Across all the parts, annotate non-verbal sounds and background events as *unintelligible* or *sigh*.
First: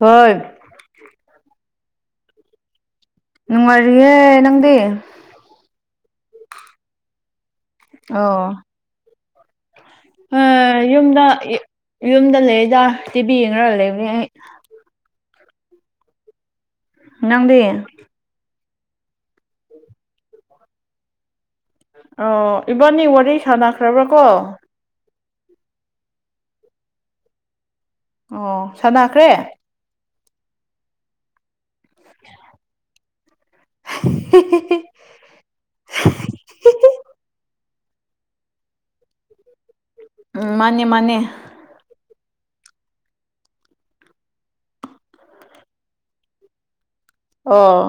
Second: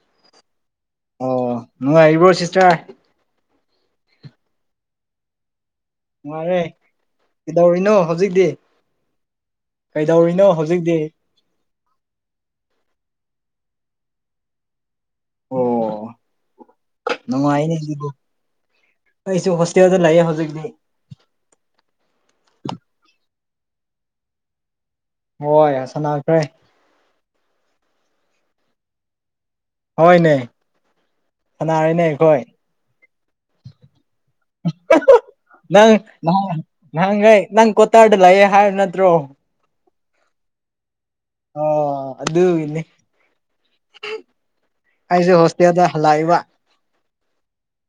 ꯍꯣꯏ ꯑꯣ ꯅꯨꯡꯉꯥꯏꯔꯤꯕ꯭ꯔꯣ ꯁꯤꯁꯇꯔ ꯅꯨꯡꯉꯥꯏꯔꯤꯌꯦ ꯅꯪꯗꯤ ꯅꯨꯡꯉꯥꯏꯔꯦ ꯀꯩꯗꯧꯔꯤꯅꯣ ꯍꯧꯖꯤꯛꯇꯤ ꯑꯣ ꯀꯩꯗꯧꯔꯤꯅꯣ ꯍꯧꯖꯤꯛꯇꯤ *unintelligible* ꯌꯨꯝꯗ ꯂꯩꯔꯤꯗ ꯇꯤ ꯚꯤ ꯌꯦꯡꯔꯒ ꯂꯩꯕꯅꯦ ꯑꯩ ꯑꯣ ꯅꯪꯗꯤ ꯅꯨꯡꯉꯥꯏꯅꯦ ꯑꯗꯨꯗꯤꯀꯣ ꯑꯩꯁꯨ ꯍꯣꯁꯇꯦꯜꯗ ꯂꯩꯌꯦ ꯍꯧꯖꯤꯛꯗꯤ ꯑꯣ ꯏꯕꯥꯅꯤ ꯋꯥꯔꯤ ꯁꯥꯟꯅꯈ꯭ꯔꯥꯕ ꯀꯣ ꯍꯣꯏ ꯁꯥꯟꯅꯈ꯭ꯔꯦ ꯑꯣ ꯁꯥꯟꯅꯈ꯭ꯔꯦ ꯍꯣꯏꯅꯦ ꯁꯅꯥꯔꯦꯅꯦ ꯑꯩꯈꯣꯏ ꯅꯪ ꯅꯍꯥꯟꯒꯩ ꯅꯪ ꯀꯣꯇꯔꯗ ꯂꯩꯌꯦ ꯍꯥꯏꯕ ꯅꯠꯇ꯭ꯔꯣ ꯎꯝ ꯃꯥꯅꯦ ꯃꯥꯅꯦ ꯑꯣ ꯑꯗꯨꯒꯤꯅꯦ ꯑꯩꯁꯨ ꯍꯣꯁꯇꯦꯜꯗ ꯂꯩꯕ ꯑꯣ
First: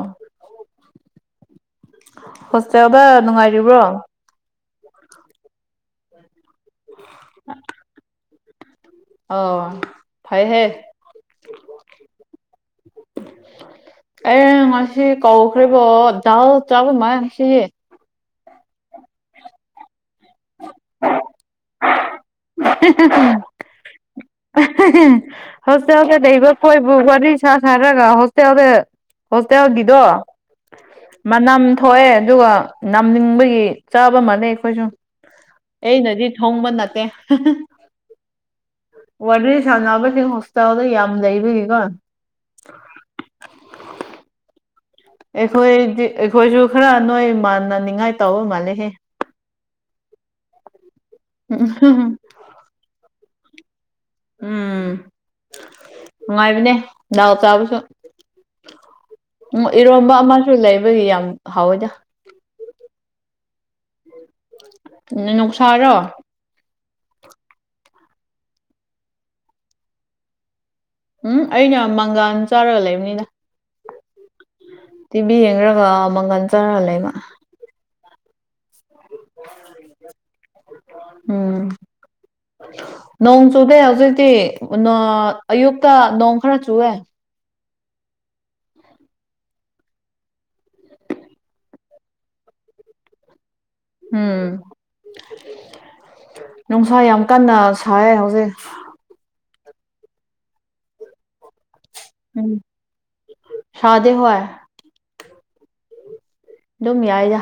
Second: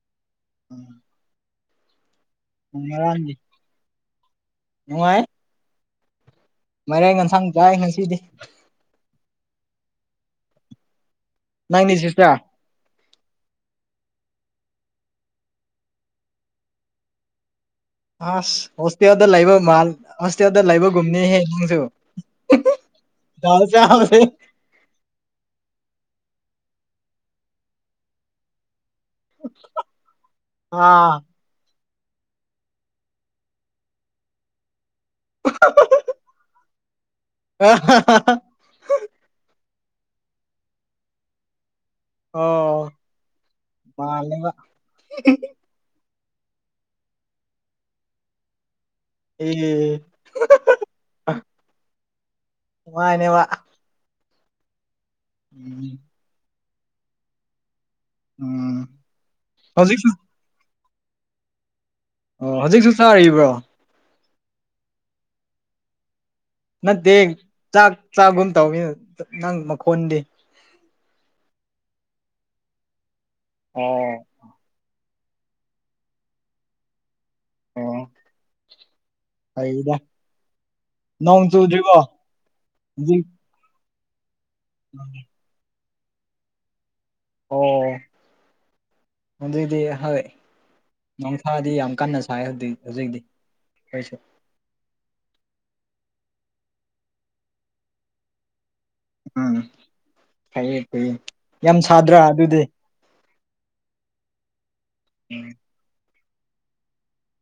ꯍꯣꯁꯇꯦꯜꯗ ꯉꯔꯥꯡꯒꯤ ꯅꯨꯡꯉꯥꯏꯔꯤꯕ꯭ꯔꯣ ꯅꯨꯡꯉꯥꯏ ꯃꯥꯏꯔꯦꯡ ꯌꯦꯟꯁꯥꯡ ꯆꯥꯏ ꯉꯁꯤꯗꯤ ꯑꯣ ꯐꯩꯍꯦ ꯅꯪꯗꯤ ꯁꯤꯁꯇꯔ ꯑꯩ ꯉꯁꯤ ꯀꯧꯈ꯭ꯔꯦꯕꯣ ꯗꯥꯜ ꯆꯥꯕ ꯃꯥꯂꯦ ꯉꯁꯤꯗꯤ ꯑꯁ ꯍꯣꯁꯇꯦꯜꯗ ꯂꯩꯕ ꯃꯥꯟ ꯍꯣꯁꯇꯦꯜꯗ ꯂꯩꯕꯒꯨꯝꯅꯤꯍꯦ ꯅꯪꯁꯨ ꯗꯥꯜ ꯆꯥꯕꯁꯦ ꯍꯣꯁꯇꯦꯜꯗ ꯂꯩꯕ ꯈꯣꯏꯕꯨ ꯋꯥꯔꯤ ꯁꯥ ꯁꯥꯔꯒ ꯍꯣꯁꯇꯦꯜꯗ ꯍꯣꯁꯇꯦꯜꯒꯤꯗꯣ ꯑꯥ ꯃꯅꯝ ꯊꯣꯛꯑꯦ ꯑꯗꯨꯒ ꯅꯝꯅꯤꯡꯕꯒꯤ ꯆꯥꯕ ꯃꯥꯜꯂꯦ ꯑꯩꯈꯣꯏꯁꯨ ꯑꯩꯅꯗꯤ ꯊꯣꯡꯕ ꯅꯠꯇꯦ *unintelligible* ꯋꯥꯔꯤ ꯁꯥꯟꯅꯕꯁꯤꯡ ꯍꯣꯁꯇꯦꯜꯗ ꯌꯥꯝ ꯂꯩꯕꯒꯤꯀꯣ ꯑꯣ ꯃꯥꯜꯂꯦꯕ ꯑꯩꯈꯣꯏꯗꯤ ꯑꯩꯈꯣꯏꯁꯨ ꯈꯔ ꯅꯣꯏ ꯃꯥꯟꯅꯅꯤꯡꯉꯥꯏ ꯇꯧꯕ ꯃꯥꯜꯂꯦꯍꯦ ꯑꯦ *unintelligible* *unintelligible* ꯋꯥꯏꯅꯦꯕ ꯎꯝ *inaudible* ꯅꯨꯡꯉꯥꯏꯕꯅꯦ ꯗꯥꯜ ꯆꯥꯕꯁꯨ ꯎꯝ ꯎꯝ ꯍꯧꯖꯤꯛꯁꯨ ꯏꯔꯣꯝꯕ ꯑꯃ ꯂꯩꯕꯒꯤ ꯌꯥꯝ ꯍꯥꯎꯋꯤꯗ ꯑꯣ ꯍꯧꯖꯤꯛꯁꯨ ꯆꯥꯔꯤꯕ꯭ꯔꯣ ꯅꯨꯡꯁꯥꯔꯣ ꯅꯠꯇꯦ ꯆꯥꯛ ꯆꯥꯒꯨꯝ ꯇꯧꯋꯤꯅ ꯅꯪ ꯃꯈꯣꯟꯗꯤ ꯍꯨꯡ ꯑꯩꯅ ꯃꯪꯒꯥꯟ ꯆꯥꯔꯒ ꯂꯩꯕꯅꯤꯅ ꯑꯣ ꯇꯤ ꯚꯤ ꯌꯦꯡꯔꯒ ꯃꯪꯒꯜ ꯆꯥꯔꯛ ꯂꯩꯕ ꯑꯣ ꯐꯩꯗ ꯅꯣꯡ ꯎꯝ ꯆꯨꯗ꯭ꯔꯤꯕꯣ ꯍꯨꯖꯤꯛ ꯅꯣꯡ ꯆꯨꯗꯦ ꯍꯧꯖꯤꯛꯇꯤ ꯅꯣ ꯑꯌꯨꯛꯇ ꯅꯣꯡ ꯈꯔ ꯆꯨꯏꯑꯦ ꯑꯣ ꯑꯗꯨꯏꯗꯤ ꯍꯣꯏ ꯅꯣꯡꯁꯥꯗꯤ ꯌꯥꯝ ꯀꯟꯅ ꯁꯥꯏ *unintelligible* ꯍꯧꯖꯤꯛꯇꯤ ꯑꯩꯈꯣꯏꯁꯨ ꯎꯝ ꯅꯨꯡꯁꯥ ꯌꯥꯝ ꯀꯟꯅ ꯁꯥꯏ ꯍꯧꯖꯤꯛ ꯎꯝ ꯐꯩꯌꯦ ꯐꯩꯌꯦ ꯌꯥꯝ ꯁꯥꯗ꯭ꯔꯥ ꯎꯝ ꯑꯗꯨꯗꯤ ꯁꯥꯗꯦ ꯍꯣꯏ *unintelligible* *inaudible* ꯗꯨꯝ ꯌꯥꯏꯗ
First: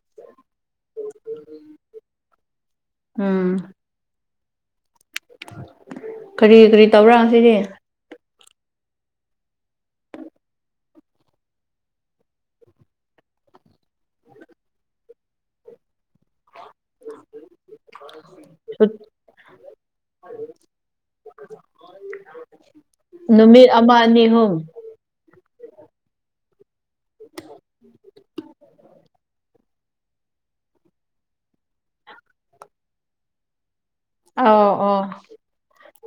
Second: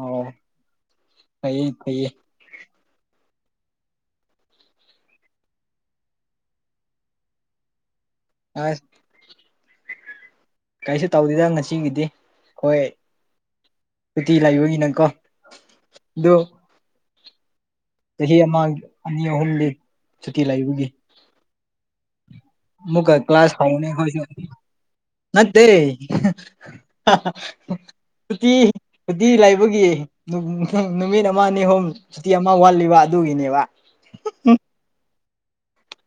ꯑꯣ ꯐꯩꯌꯦ ꯐꯩꯌꯦ ꯎꯝ ꯀꯔꯤ ꯀꯔꯤ ꯇꯧꯕ꯭ꯔ ꯉꯁꯤꯗꯤ *unintelligible* ꯀꯩꯁꯨ ꯇꯧꯗꯦꯗ ꯉꯁꯤꯒꯤꯗꯤ ꯈꯣꯏ ꯁꯨꯇꯤ ꯂꯩꯕꯒꯤꯅꯀꯣ ꯗꯨ ꯆꯍꯤ ꯑꯃ ꯑꯅꯤ ꯑꯍꯨꯝ ꯗꯤ ꯁꯨꯇꯤ ꯂꯩꯕꯒꯤ ꯃꯨꯛꯀ ꯀ꯭ꯂꯥꯁ ꯅꯨꯃꯤꯠ ꯍꯧꯅꯤ ꯑꯃ ꯑꯩꯈꯣꯏꯁꯨ ꯑꯅꯤ ꯑꯍꯨꯝ ꯃꯠꯇꯦ *unintelligible* ꯁꯨꯇꯤ ꯁꯨꯇꯤ ꯂꯩꯕꯒꯤ ꯅꯨ-ꯅꯨ-ꯅꯨꯃꯤꯠ ꯑꯃ ꯑꯅꯤ ꯑꯍꯨꯝ ꯁꯨꯇꯤ ꯑꯃ ꯋꯥꯠꯂꯤꯕ ꯑꯗꯨꯒꯤꯅꯦꯕ ꯑꯧ ꯑꯣ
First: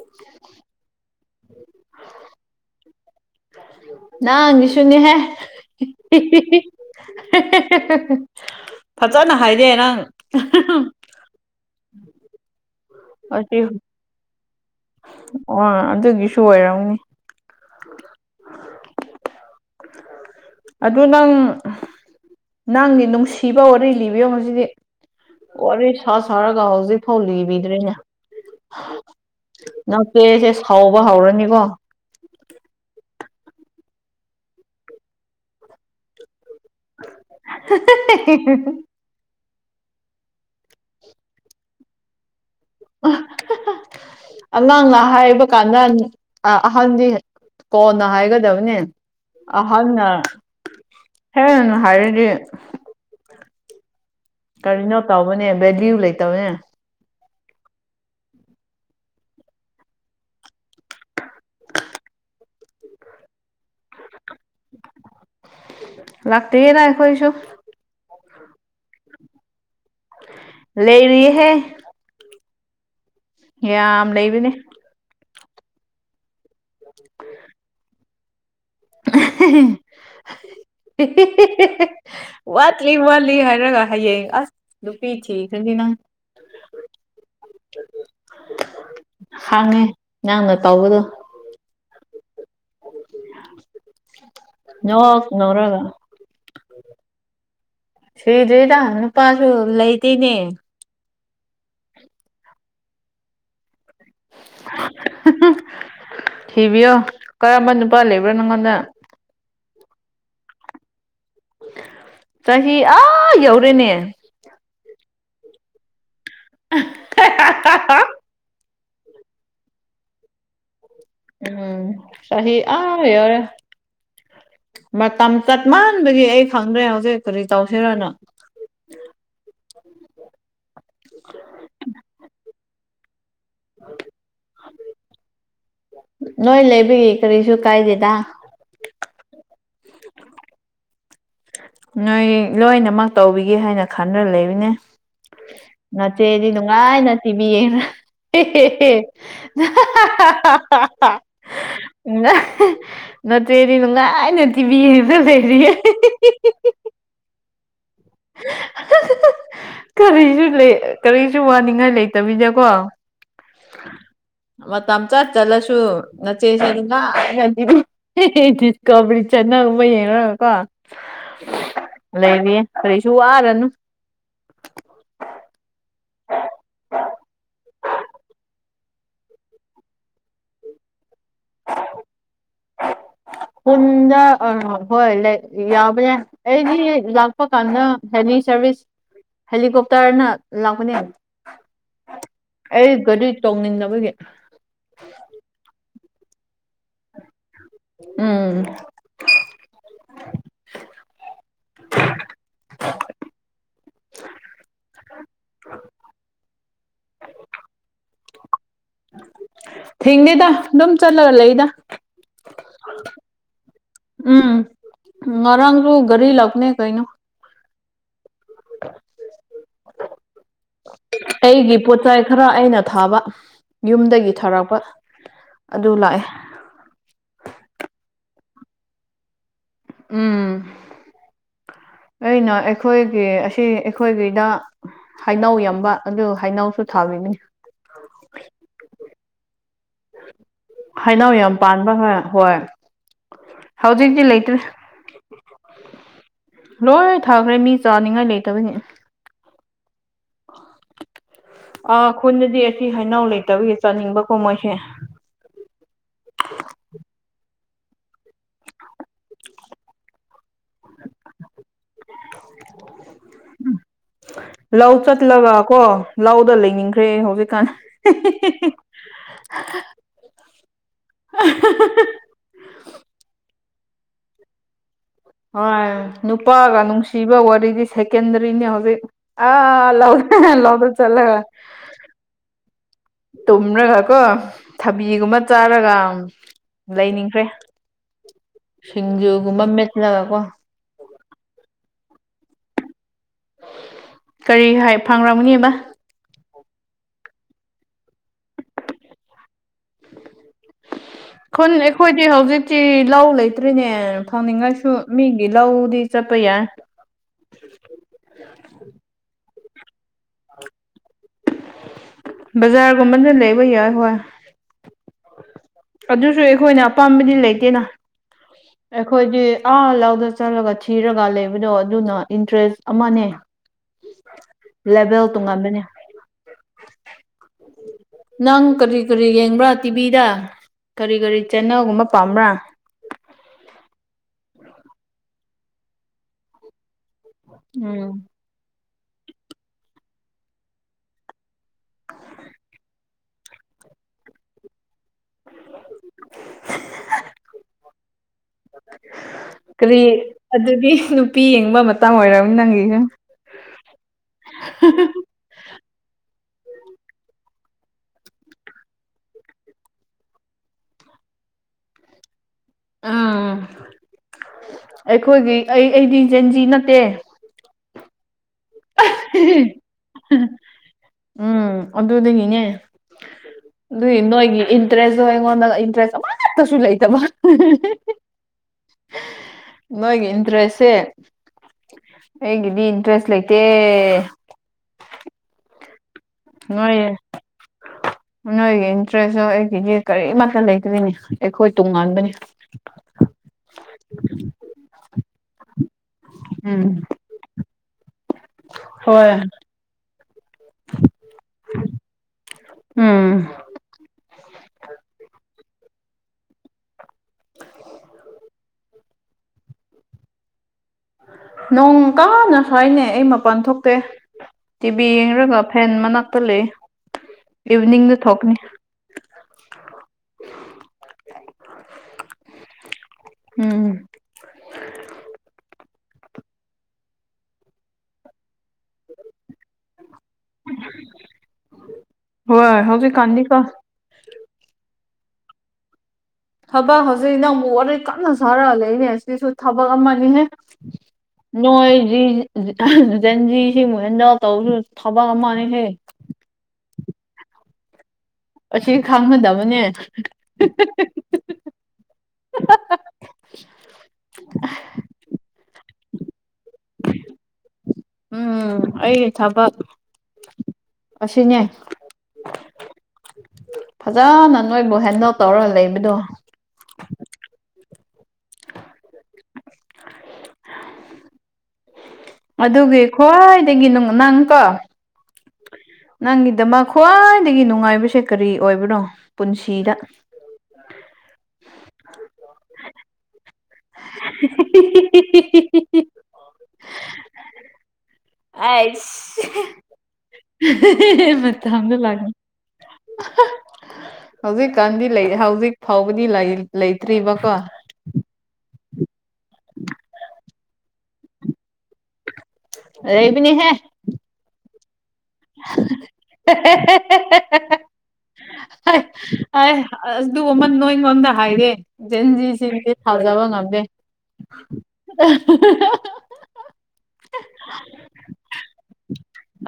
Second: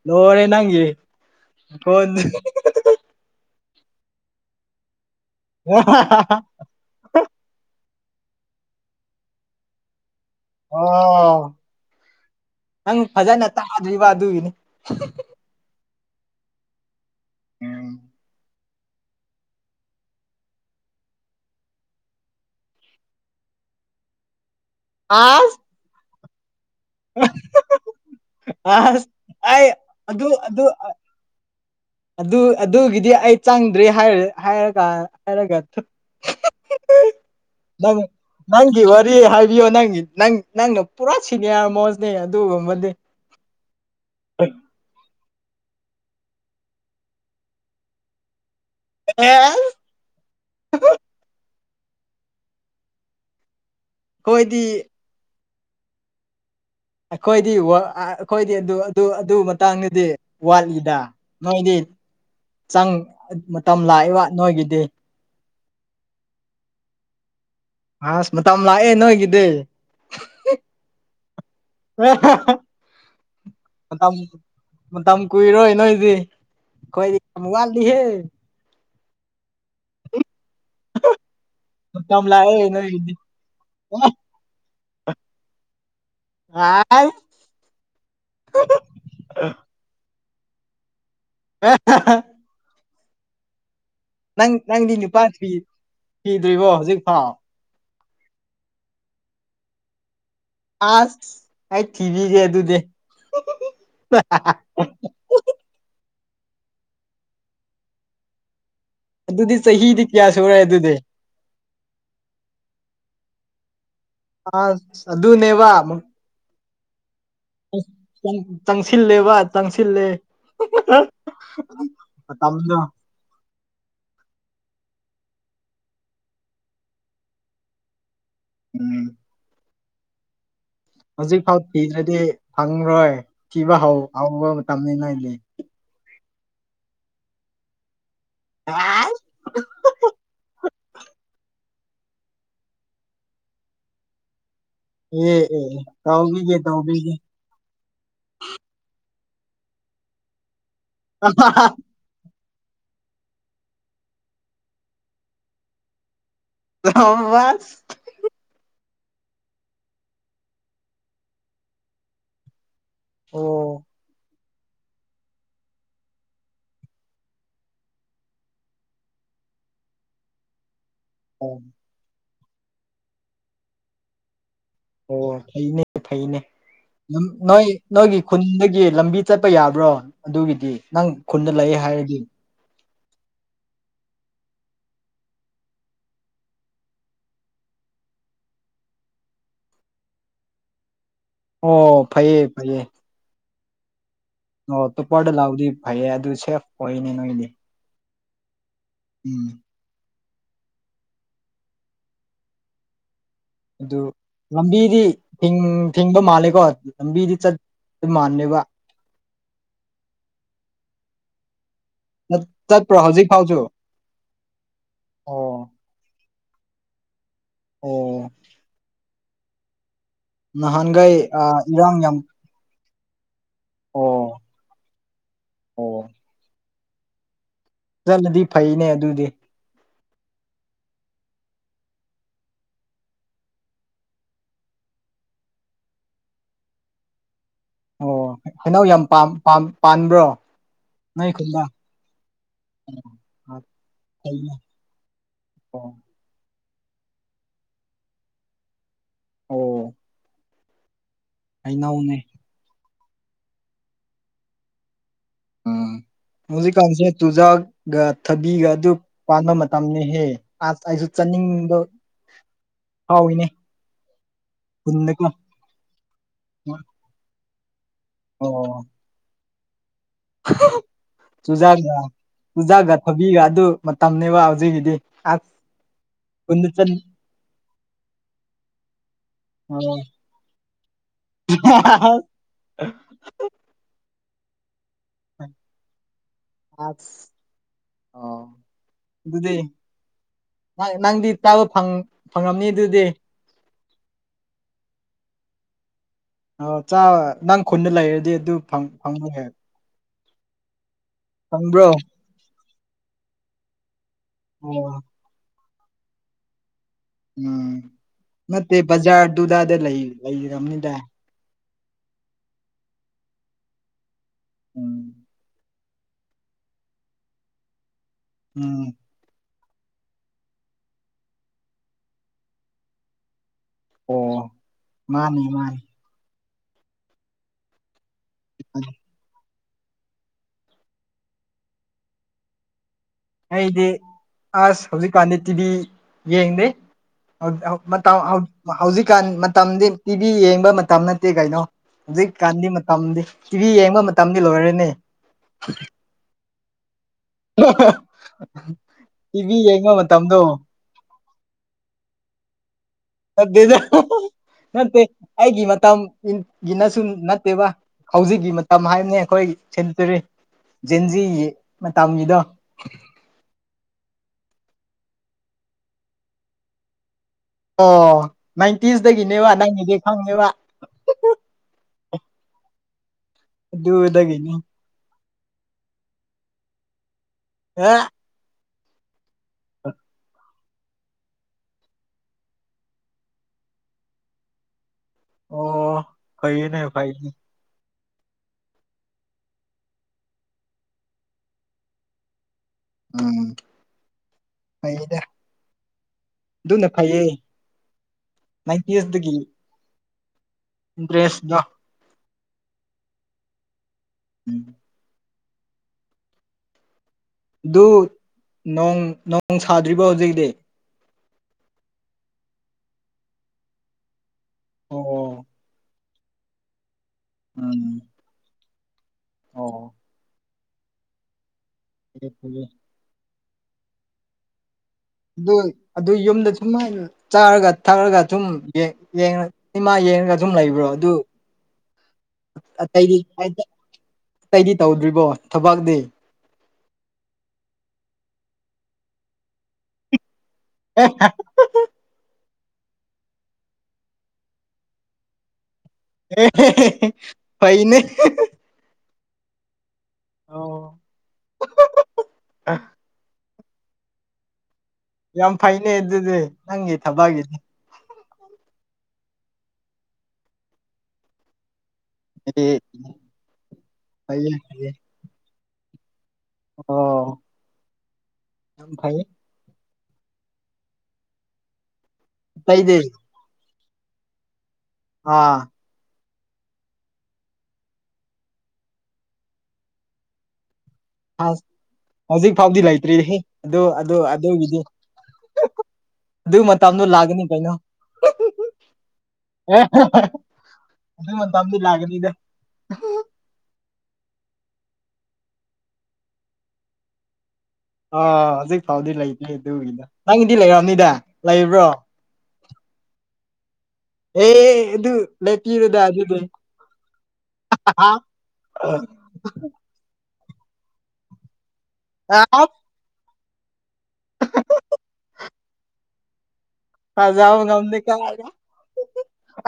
ꯂꯣꯏꯔꯦ ꯅꯪꯒꯤ ꯈꯣꯟ *unintelligible* ꯅꯪꯒꯤꯁꯨꯅꯤꯍꯦ *unintelligible* *unintelligible* ꯐꯖꯅ ꯍꯥꯏꯔꯦ ꯅꯪ ꯑꯣ ꯅꯪ ꯐꯖꯅ ꯇꯥꯗ꯭ꯔꯤꯕ ꯑꯗꯨꯒꯤꯅꯤ ꯑꯣ ꯑꯗꯨꯒꯤꯁꯨ ꯑꯣꯏꯔꯝꯅꯤ ꯑꯗꯨ ꯅꯪ ꯅꯪꯒꯤ ꯅꯨꯡꯁꯤꯕ ꯋꯥꯔꯤ ꯂꯤꯕꯤꯌꯣ ꯉꯁꯤꯗꯤ ꯑꯥꯁ ꯋꯥꯔꯤ ꯁꯥ ꯁꯥꯔꯒ ꯍꯧꯖꯤꯛꯐꯥꯎ ꯂꯤꯕꯤꯗ꯭ꯔꯤꯅꯦ ꯑꯁ ꯑꯩ ꯑꯗꯨ ꯅꯆꯦꯁꯦ ꯑꯗꯨ ꯁꯥꯎꯕ ꯍꯧꯔꯅꯤꯀꯣ ꯑꯗꯨ ꯑꯗꯨꯒꯤꯗꯤ ꯑꯩ ꯆꯪꯗ꯭ꯔꯤ ꯍꯥꯏꯔ ꯍꯥꯏꯔꯒ ꯍꯥꯏꯔꯒ *unintelligible* *unintelligible* ꯅ ꯅꯪꯒꯤ ꯋꯥꯔꯤ ꯀꯔꯤ ꯍꯥꯏꯕꯤꯌꯣ ꯅꯪꯒꯤ ꯅꯪ ꯅꯪꯅ ꯄꯨꯔꯥ ꯁꯤꯅꯤꯌꯥꯔ ꯃꯣꯖꯅꯦ ꯑꯗꯨꯒꯨꯝꯕꯗꯤ ꯑꯣ ꯍꯥꯍꯥ ꯑꯉꯥꯡꯅ ꯍꯥꯏꯕ ꯀꯥꯟꯗ ꯑꯥ ꯑꯍꯟꯗꯤ ꯀꯣꯟꯅ ꯍꯥꯏꯒꯗꯕꯅꯦ ꯑꯦꯁ ꯑꯍꯟꯅ ꯍꯦꯟꯅ ꯍꯥꯏꯔꯗꯤ ꯑꯩꯈꯣꯏꯗꯤ ꯀꯔꯤꯅꯣ ꯇꯧꯕꯅꯦ ꯕꯦꯂ꯭ꯌꯨ ꯂꯩꯇꯕꯅꯦ ꯑꯩꯈꯣꯏꯗꯤ ꯋꯥ ꯑꯥ ꯑꯩꯈꯣꯏꯗꯤ ꯑꯗꯨ ꯑꯗꯨ ꯑꯗꯨ ꯃꯇꯥꯡꯗꯗꯤ ꯋꯥꯠꯂꯤꯗ ꯅꯣꯏꯗꯤ ꯆꯪ ꯃꯇꯝ ꯂꯥꯛꯑꯦꯕ ꯅꯣꯏꯒꯤꯗꯤ ꯂꯥꯛꯇꯔ꯭ꯤꯌꯦꯗ ꯑꯩꯈꯣꯏꯁꯨ ꯑꯥꯁ ꯃꯇꯝ ꯂꯥꯑꯦ ꯅꯣꯢꯒꯤꯗꯤ ꯂꯩꯔꯤꯌꯦꯍꯦ ꯑꯥꯍꯥꯍꯥ ꯌꯥꯝ ꯃꯇꯝ ꯂꯩꯕꯅꯦ ꯃꯇꯝ ꯀꯨꯏꯔꯣꯏ ꯅꯣꯏꯗꯤ ꯈꯣꯢꯗꯤ ꯌꯥꯝ ꯋꯥꯠꯂꯤꯍꯦ *unintelligible* *unintelligible* *unintelligible* ꯃꯇꯝ ꯂꯥꯛꯑꯦ ꯋꯥꯠꯇ꯭ꯔꯤ ꯅꯣꯏꯒꯤꯗꯤ ꯋꯥꯠꯂꯤ ꯍꯥꯏꯔꯒ ꯍꯌꯦꯡ ꯑꯁ ꯅꯨꯄꯤ ꯊꯤꯈ꯭ꯔꯅꯤ ꯅꯪ ꯑꯥꯢ ꯍꯥꯡꯉꯦ ꯅꯪꯅ ꯇꯧꯕꯗꯣ *unintelligible* ꯅꯪ ꯅꯪꯗꯤ ꯅꯨꯄꯥ ꯅꯣꯛ ꯊꯤ ꯅꯧꯔꯒ ꯊꯤꯗ꯭ꯔꯤꯕꯣ ꯍꯧꯖꯤꯛꯐꯥꯎ ꯊꯔꯤꯗ꯭ꯔꯤꯗ ꯅꯨꯄꯥꯁꯨ ꯂꯩꯇꯦꯅꯦ ꯑꯥꯁ ꯑꯩ ꯊꯤꯕꯤꯒꯦ ꯑꯗꯨꯗꯤ ꯊꯤꯕꯤꯌꯣ ꯀꯔꯝꯕ ꯅꯨꯄꯥ ꯂꯩꯕ꯭ꯔ ꯅꯪꯉꯣꯟꯗ ꯑꯗꯨꯗꯤ ꯆꯍꯤꯗꯤ ꯀꯌꯥ ꯁꯨꯔꯦ ꯑꯗꯨꯗꯤ ꯆꯍꯤ ꯑꯥ ꯌꯧꯔꯦꯅꯦ ꯑꯥꯁ ꯑꯗꯨꯅꯦ ꯋꯥ *unintelligible* ꯑꯁ ꯆꯪ ꯆꯪꯁꯤꯜꯂꯦꯕ ꯇꯪꯁꯤꯜꯂꯦ ꯎꯝ ꯆꯍꯤ ꯑꯥ ꯌꯧꯔꯦ ꯃꯇꯝ ꯆꯠꯃꯥꯟꯕꯒꯤ ꯑꯩ ꯈꯪꯗ꯭ꯔꯦ ꯍꯧꯖꯤꯛ ꯀꯔꯤ ꯇꯧꯁꯦꯔꯥꯅ ꯎꯝ ꯍꯧꯖꯤꯛꯐꯥꯎ ꯊꯤꯗ꯭ꯔꯗꯤ ꯐꯪꯔꯣꯏ ꯊꯤꯕ ꯍꯧ ꯍꯧꯕ ꯃꯇꯝꯅꯤ ꯅꯣꯢꯗꯤ ꯅꯣꯏ ꯂꯩꯕꯒꯤ ꯀꯔꯤꯁꯨ ꯀꯥꯏꯗꯦꯗ ꯑꯥꯢ ꯅꯣꯏ ꯂꯣꯏꯅꯃꯛ ꯇꯧꯕꯤꯒꯦ ꯍꯥꯏꯅ ꯈꯟꯔ ꯂꯩꯕꯅꯦ ꯑꯦ ꯑꯦ ꯅꯆꯦꯗꯤ ꯇꯧꯕꯤꯒꯦ ꯅꯨꯉꯥꯏꯅ ꯇꯧꯕꯤꯒꯦ ꯇꯤ ꯃꯤ ꯌꯦꯡꯔ *unintelligible* ꯅꯆꯦꯗꯤ ꯅꯨꯉꯥꯏꯅ ꯇꯤꯚꯤ ꯌꯦꯡꯔ ꯂꯩꯔꯤꯌꯦ *unintelligible* ꯀꯔꯤꯁꯨ ꯂꯩ ꯀꯔꯤꯁꯨ ꯋꯥꯅꯤꯡꯉꯥꯏ ꯂꯩꯇꯕꯤꯗꯀꯣ ꯑꯣ ꯃꯇꯝ ꯆꯠ ꯆꯠꯂꯁꯨ ꯅꯆꯦꯁꯦ ꯅꯨꯉꯥꯢꯅ ꯇꯤꯚꯤ ꯗꯤꯁꯀꯣꯚꯔꯤ ꯆꯦꯅꯦꯜꯒꯨꯝꯕ ꯌꯦꯡꯔꯒ ꯀꯣ ꯂꯩꯔꯤꯌꯦ ꯀꯔꯤꯁꯨ ꯋꯥꯔꯅꯨ ꯑꯣ ꯐꯩꯅꯦ ꯐꯩꯅꯦ ꯅꯝ ꯅꯣꯏ ꯅꯣꯏꯒꯤ ꯈꯨꯟꯗꯒꯤ ꯂꯝꯕꯤ ꯆꯠꯄ ꯌꯥꯕ꯭ꯔꯣ ꯑꯗꯨꯒꯤꯗꯤ ꯅꯪ ꯈꯨꯟꯗ ꯂꯩꯌꯦ ꯍꯥꯏꯔꯗꯤ ꯈꯨꯟꯗ ꯑꯥ ꯍꯣꯏ ꯂꯩ ꯌꯥꯕꯅꯦ ꯑꯩꯗꯤ ꯂꯥꯛꯄ ꯀꯥꯟꯗ ꯍꯦꯂꯤ ꯁꯥꯔꯚꯤꯁ ꯍꯦꯂꯤꯀꯣꯞꯇꯔꯅ ꯂꯥꯛꯄꯅꯦ ꯑꯣ ꯐꯩꯌꯦ ꯐꯩꯌꯦ ꯑꯩ ꯒꯥꯔꯤ ꯇꯣꯡꯅꯤꯡꯅꯕꯒꯤ ꯑꯣ ꯇꯣꯞꯄꯔꯗ ꯂꯥꯎꯗꯤ ꯐꯩꯌꯦ ꯑꯗꯨ ꯁꯦꯐ ꯑꯣꯏꯅꯦ ꯅꯣꯏꯒꯤꯗꯤ ꯎꯝ ꯎꯝ ꯑꯗꯨ ꯂꯝꯕꯤꯗꯤ ꯊꯤꯡꯕ ꯃꯥꯜꯂꯦꯀꯣ ꯂꯝꯕꯤꯗꯤ ꯆꯠ ꯃꯥꯅꯦꯕ꯫ ꯊꯤꯡꯗꯦꯗ ꯑꯗꯨꯝ ꯆꯠꯂꯒ ꯂꯩꯗ꯫ ꯆꯠꯄ꯭ꯔꯣ ꯍꯧꯖꯤꯛ ꯐꯥꯎꯖꯨ? ꯎꯝ ꯉꯔꯥꯡꯖꯨ ꯒꯥꯔꯤ ꯂꯥꯛꯄꯅꯦ ꯀꯩꯅꯣ꯫ ꯑꯣ ꯅꯍꯥꯟꯈꯩ ꯑꯩꯒꯤ ꯏꯔꯥꯡ ꯌꯥꯝ ꯄꯣꯠꯆꯩ ꯈꯔ ꯑꯩꯅ ꯊꯥꯕ ꯌꯨꯝꯗꯒꯤ ꯑꯣ ꯊꯥꯔꯛꯄ ꯑꯗꯨ ꯑꯣ ꯂꯥꯛꯑꯦ꯫ ꯆꯜꯂꯗꯤ ꯐꯩꯅꯦ ꯑꯗꯨꯗꯤ꯫ ꯎꯝ ꯑꯩꯅ ꯑꯩꯈꯣꯏꯒꯤ ꯑꯁꯤ ꯑꯩꯈꯣꯏꯒꯤꯗ, ꯍꯩꯅꯧ ꯌꯥꯝꯕ ꯑꯗꯨ ꯍꯩꯅꯧꯁꯨ ꯊꯥꯕꯤꯕꯅꯤ꯫ ꯑꯣ ꯍꯩꯅꯧ ꯌꯥꯝ ꯄꯥꯟ ꯄꯥꯟ ꯄꯥꯟꯕ꯭ꯔꯣ? ꯅꯣꯏ ꯍꯩꯅꯧ ꯌꯥꯝ ꯈꯨꯟꯗ ꯄꯥꯟꯕ ꯍꯣꯏ ꯍꯣꯏ ꯍꯧꯖꯤꯛꯇꯤ ꯐꯩꯅꯦ ꯂꯩꯇ꯭ꯔꯦ꯫ ꯑꯣ ꯂꯣꯏ ꯊꯥꯈ꯭ꯔꯦ ꯃꯤ ꯆꯥꯅꯤꯡꯉꯥꯏ ꯂꯩꯇꯕꯅꯤ꯫ ꯑꯣ ꯑꯥ ꯍꯩꯅꯧꯅꯦ ꯈꯨꯟꯗꯗꯤ ꯑꯁꯤ ꯍꯩꯅꯧ ꯂꯩꯇꯕꯒꯤ ꯆꯥꯅꯤꯡꯕꯀꯣ ꯃꯣꯏꯁꯦ꯫ ꯎꯝ ꯍꯧꯖꯤꯛꯀꯥꯟꯁꯦ ꯇꯨꯖꯥꯛꯒ ꯊꯕꯤꯒ ꯑꯗꯨ ꯄꯥꯟꯕ ꯃꯇꯝꯅꯤꯍꯦ ꯑꯁ ꯑꯩꯁꯨ ꯆꯅꯤꯡꯕ꯫ ꯂꯧ ꯈꯨꯟꯗꯀꯣ ꯆꯠꯂꯒ ꯀꯣ꯫ ꯂꯧꯗ ꯂꯩꯅꯤꯡꯈ꯭ꯔꯦ ꯍꯧꯖꯤꯛꯀꯥꯟ꯫ ꯑꯣ ꯆꯨꯖꯥꯛ ꯆꯨꯖꯥꯛꯒ ꯊꯕꯤꯒꯗꯨ ꯃꯇꯝꯅꯦꯕ ꯍꯧꯖꯤꯛꯀꯤꯗꯤ꯫ ꯑꯁ ꯍꯣꯏ ꯈꯨꯟꯗ ꯅꯨꯄꯥꯒ ꯆꯠ ꯅꯨꯡꯁꯤꯕ ꯋꯥꯔꯤꯗꯤ ꯁꯦꯀꯦꯟꯗꯔꯤꯅꯤ ꯍꯧꯖꯤꯛ ꯑꯥ ꯑꯣ ꯂꯥꯎ *unintelligible* ꯂꯧꯗ ꯆꯠꯂꯒ *unintelligible* ꯇꯨꯝꯔꯒ ꯀꯣ ꯊꯕꯤꯒꯨꯝꯕ ꯆꯥꯔꯒ ꯑꯁ ꯂꯩꯅꯤꯡꯈ꯭ꯔꯦ꯫ ꯑꯗꯨꯗꯤ ꯁꯤꯡꯖꯨꯒꯨꯝꯕ ꯃꯦꯠꯂꯒꯀꯣ꯫ ꯅꯪꯗꯤ ꯆꯥꯕ ꯐꯪ ꯐꯪꯉꯝꯅꯤ ꯑꯗꯨꯗꯤ꯫ ꯀꯔꯤ ꯍꯥꯏ ꯐꯪꯔꯝꯒꯅꯤꯕ꯫ ꯑꯥ ꯆꯥꯕ ꯅꯪ ꯈꯨꯟꯅ ꯂꯩꯔꯗꯤ ꯑꯗꯨ ꯐꯪ *unintelligible* ꯈꯨꯟ ꯐꯪꯕ꯭ꯔꯣ ꯑꯩꯈꯣꯏꯗꯤ ꯍꯧꯖꯤꯛꯇꯤ ꯂꯧ ꯂꯩꯇ꯭ꯔꯦꯅꯦ꯫ ꯁꯥꯎꯅꯤꯡꯉꯁꯨ ꯑꯣ ꯃꯤꯒꯤ ꯂꯧꯗꯤ ꯆꯠꯄ ꯌꯥꯏ꯫ ꯅꯠꯇꯦ ꯕꯖꯥꯔ ꯗꯨꯗꯥꯗ ꯂꯩꯔꯝꯅꯤꯗ꯫ ꯕꯖꯥꯔꯒꯨꯝꯕꯅ ꯂꯩꯕ ꯌꯥꯏ ꯍꯣꯏ꯫ ꯎꯝ ꯑꯗꯨꯁꯨ ꯑꯩꯈꯣꯏꯅ ꯑꯄꯥꯝꯕꯗꯤ ꯂꯩꯇꯦꯅ꯫ ꯎꯝ ꯑꯩꯈꯣꯏꯗꯤ ꯑꯥ ꯂꯧꯗ ꯆꯠꯂꯒ ꯊꯤꯔꯒ ꯂꯩꯕꯗꯣ ꯑꯗꯨꯅ ꯏꯟꯇꯔꯦꯁ ꯑꯃꯅꯦ꯫ ꯑꯣ ꯂꯦꯕꯦꯜ ꯃꯥꯅꯤ ꯃꯥꯅꯤ ꯇꯣꯡꯉꯥꯟꯕꯅꯤ꯫ ꯅꯪ ꯀꯔꯤ ꯀꯔꯤ ꯌꯦꯡꯕ꯭ꯔꯥ ꯇꯤꯚꯤꯗ? ꯀꯔꯤ ꯀꯔꯤ ꯆꯦꯟꯅꯦꯜꯒꯨꯝꯕ ꯄꯥꯝꯕ꯭ꯔꯥ? ꯑꯩꯗꯤ ꯑꯁ ꯍꯧꯖꯤꯛꯀꯥꯟꯗꯤ ꯇꯤꯚꯤ ꯌꯦꯡꯗꯦ꯫ ꯍꯧ ꯎꯝ ꯃꯇꯝ ꯍꯧꯖꯤꯛꯀꯥꯟ ꯃꯇꯝꯗꯤ ꯇꯤꯚꯤ ꯌꯦꯡꯕ ꯃꯇꯝ ꯅꯠꯇꯦ ꯀꯩꯅꯣ ꯍꯧꯖꯤꯛꯀꯥꯟꯗꯤ ꯃꯇꯝꯗꯤ ꯇꯤꯚꯤ ꯌꯦꯡꯕ ꯃꯇꯝꯗꯤ ꯂꯣꯏꯔꯦꯅꯦ *unintelligible* ꯇꯤꯚꯤ ꯌꯦꯡꯕ ꯀꯔꯤ ꯃꯇꯝꯗꯣ ꯑꯗꯨꯗꯤ ꯅꯨꯄꯤ ꯌꯦꯡꯕ ꯃꯇꯝ ꯑꯣꯏꯔꯝꯅꯤ ꯅꯪꯒꯤꯁꯨꯨꯝ ꯅꯠꯇꯦꯗ ꯅꯠꯇꯦ ꯑꯩꯒꯤ ꯃꯇꯝꯒꯤꯅ ꯁꯨ ꯅꯠꯇꯦꯕ ꯍꯧꯖꯤꯛꯀꯤ ꯃꯇꯝ ꯍꯥꯏꯕꯅꯦ ꯑꯩꯈꯣꯏ ꯁꯦꯟꯆꯨꯔꯤ ꯖꯦꯟꯖꯤꯒꯤ ꯃꯇꯝꯒꯤꯗꯣ ꯑꯥ ꯑꯩꯈꯣꯏꯒꯤ ꯑꯩ ꯑꯩꯗꯤ ꯖꯦꯟꯖꯤ ꯅꯠꯇꯦ ꯑꯣ ꯅꯥꯏꯟꯇꯤꯁꯇꯒꯤꯅꯦꯕ ꯅꯪꯒꯤꯗꯤ ꯈꯪꯉꯦꯕ ꯎꯝ ꯑꯗꯨꯗꯒꯤꯅꯦ ꯑꯗꯨꯗꯒꯤꯅꯤ ꯇꯔꯦꯁꯇꯣ ꯑꯩꯉꯣꯟꯗ ꯏꯟꯇꯔꯦꯁ ꯑꯃꯇꯥꯁꯨ ꯂꯩꯇꯕ ꯑ ꯅꯣꯏꯒꯤ ꯏꯟꯇꯔꯦꯁꯁꯦ ꯑꯩꯒꯤꯗꯤ ꯏꯟꯇ꯭ꯔꯦꯁ ꯂꯩꯇꯦ ꯑꯦ ꯑꯣ ꯐꯩꯌꯦꯅꯦ *unintelligible* *inaudible* ꯅꯣꯏꯒꯤ ꯏꯟꯇꯔꯦꯁꯇꯣ ꯑꯩꯒꯤꯗꯤ ꯀꯔꯤꯃꯠꯇ ꯂꯩꯠꯔꯦꯅꯦ ꯑꯩꯈꯣꯏ ꯇꯣꯉꯥꯟꯕꯅꯦ ꯎꯝ ꯐꯩꯗ ꯎꯝ ꯑꯗꯨꯅ ꯐꯩꯌꯦ ꯍꯣꯏ ꯅꯥꯏꯟꯇꯤꯁꯇꯒꯤ ꯏꯟꯇ꯭ꯔꯦꯁꯗ ꯎꯝ ꯎꯝ ꯑꯗꯨ ꯅꯣꯡ ꯅꯣꯡ ꯁꯥꯗ꯭ꯔꯤꯕꯣ ꯍꯧꯖꯤꯛꯗꯤ ꯅꯣꯡ ꯀꯥꯅ ꯐꯩꯅꯦ ꯑꯩ ꯃꯄꯥꯟ ꯊꯣꯛꯇꯦ ꯇꯤꯚꯤ ꯑꯣ ꯌꯦꯡꯔꯒ ꯐꯦꯟ ꯃꯅꯥꯛꯇ ꯂꯩ ꯎꯝ ꯏꯚꯤꯅꯤꯡꯗ ꯊꯣꯛꯀꯅꯤ ꯑꯣ *unintelligible* ꯎꯝ ꯑꯗꯣꯏ ꯑꯗꯣ ꯌꯨꯝꯗ ꯁꯨꯝꯃꯥꯏ ꯆꯥꯔꯒ ꯊꯛꯂꯒ ꯁꯨꯝ ꯌꯦꯡ ꯁꯤꯅꯤꯃꯥ ꯌꯦꯡ ꯁꯨꯝ ꯂꯩꯕ꯭ꯔꯣ ꯑꯗꯨ ꯍꯣꯏ ꯑꯇꯩꯗꯤ ꯍꯧꯖꯤꯛꯀꯥꯟꯗꯤꯀꯣ ꯇꯩꯗꯤ ꯇꯧꯗ꯭ꯔꯤꯕꯣ ꯊꯕꯛꯗꯤ ꯊꯕꯛ ꯍꯧꯖꯤꯛ ꯅꯪꯕꯨ ꯋꯥꯔꯤ ꯀꯟꯅ ꯁꯥꯔꯑ ꯂꯩꯅꯦ ꯁꯤꯁꯨ ꯊꯕꯛ ꯑꯃꯅꯤꯍꯦ *unintelligible* ꯅꯣꯏ ꯖꯤ ꯖꯦꯟꯖꯤꯁꯤꯡꯕꯨ ꯍꯦꯟꯗꯜ ꯇꯧꯕꯁꯨ ꯊꯕꯛ ꯑꯃꯅꯤꯍꯦ *unintelligible* ꯐꯩꯅꯦ ꯑꯁꯤ ꯈꯡꯍꯟꯗꯕꯅꯦ ꯑꯣ *unintelligible* ꯌꯥꯝ ꯐꯩꯅꯦ ꯑꯗꯨꯗꯤ ꯅꯪꯒꯤ ꯊꯕꯛꯁꯤꯗꯤ ꯎꯝ ꯑꯩꯒꯤ ꯊꯕꯛ ꯑꯁꯤꯅꯦ *unintelligible* ꯐꯖꯅ ꯐꯩꯌꯦ ꯅꯣꯏꯕꯨ ꯍꯦꯟꯗꯜ ꯇꯧꯔꯒ ꯂꯩꯕꯗꯣ ꯑꯣ ꯌꯥꯝ ꯐꯩ ꯑꯇꯩꯗꯤ ꯑꯗꯨꯒꯤ ꯈ꯭ꯋꯥꯏꯗꯒꯤꯅꯨꯡ ꯅꯪ ꯀꯣ ꯑꯥ ꯅꯪꯒꯤꯗꯃꯛ ꯈ꯭ꯋꯥꯏꯗꯒꯤ ꯅꯨꯡꯉꯥꯏꯕꯁꯦ ꯀꯔꯤ ꯑꯣꯏꯕꯅꯣ ꯄꯨꯟꯁꯤꯗ ꯑꯁ ꯍꯧꯖꯤꯛ ꯐꯥꯎꯗꯤ ꯂꯩꯇ꯭ꯔꯤꯍꯦ ꯑꯗꯨ ꯑꯗꯨ ꯑꯗꯨꯒꯤꯗꯤ ꯑꯗꯨ ꯃꯇꯝꯗꯣ ꯂꯥꯛꯒꯅꯤ ꯀꯩꯅꯣ ꯑꯩꯁ ꯑꯗꯨ ꯃꯇꯝꯗꯣ ꯂꯥꯛꯒꯅꯤꯗ *unintelligible* ꯍꯧꯖꯤꯛꯀꯥꯟꯗꯤ ꯂꯩ ꯍꯧꯖꯤꯛ ꯐꯥꯎꯕꯗꯤ ꯂꯩ ꯂꯩꯇ꯭ꯔꯤꯕꯀꯣ ꯑꯥ ꯍꯧꯖꯤꯛ ꯐꯥꯎꯗꯤ ꯂꯩꯇꯦ ꯑꯗꯨꯒꯤꯗꯣ ꯅꯪꯒꯤꯗꯤ ꯂꯩꯔꯝꯅꯤꯗ ꯂꯩꯕ꯭ꯔꯣ ꯂꯩꯕꯅꯤꯍꯦ ꯑꯦ ꯑꯗꯨ ꯂꯦꯞꯄꯤꯔꯣꯗ ꯑꯗꯨꯗꯨ ꯑꯥꯢ ꯑꯥꯢ ꯑꯗꯨ ꯑꯃ ꯅꯣꯏꯉꯣꯟꯗ ꯍꯥꯏꯔꯦ ꯖꯦꯟꯖꯤꯁꯤꯡꯗꯤ ꯊꯥꯖꯕ ꯉꯝꯗꯦ ꯊꯥꯖꯕ ꯉꯝꯗꯦ ꯀꯥꯏꯅ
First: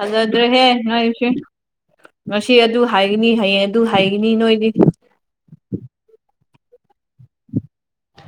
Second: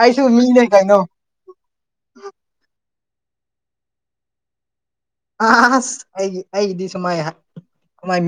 ꯑꯩꯁꯨ ꯃꯤꯅꯦ ꯀꯩꯅꯣ ꯅꯣꯏꯁꯨ ꯉꯁꯤ ꯑꯗꯨ ꯍꯥꯏꯒꯅꯤ ꯍꯌꯦꯡ ꯑꯗꯨ ꯍꯥꯏꯒꯅꯤ ꯅꯣꯏꯗꯤ ꯑꯁ ꯑꯩꯒꯤ ꯑꯩꯒꯤꯗꯤ ꯁꯨꯃꯥꯏ ꯍꯥ ꯀꯃꯥꯢ ꯃꯤ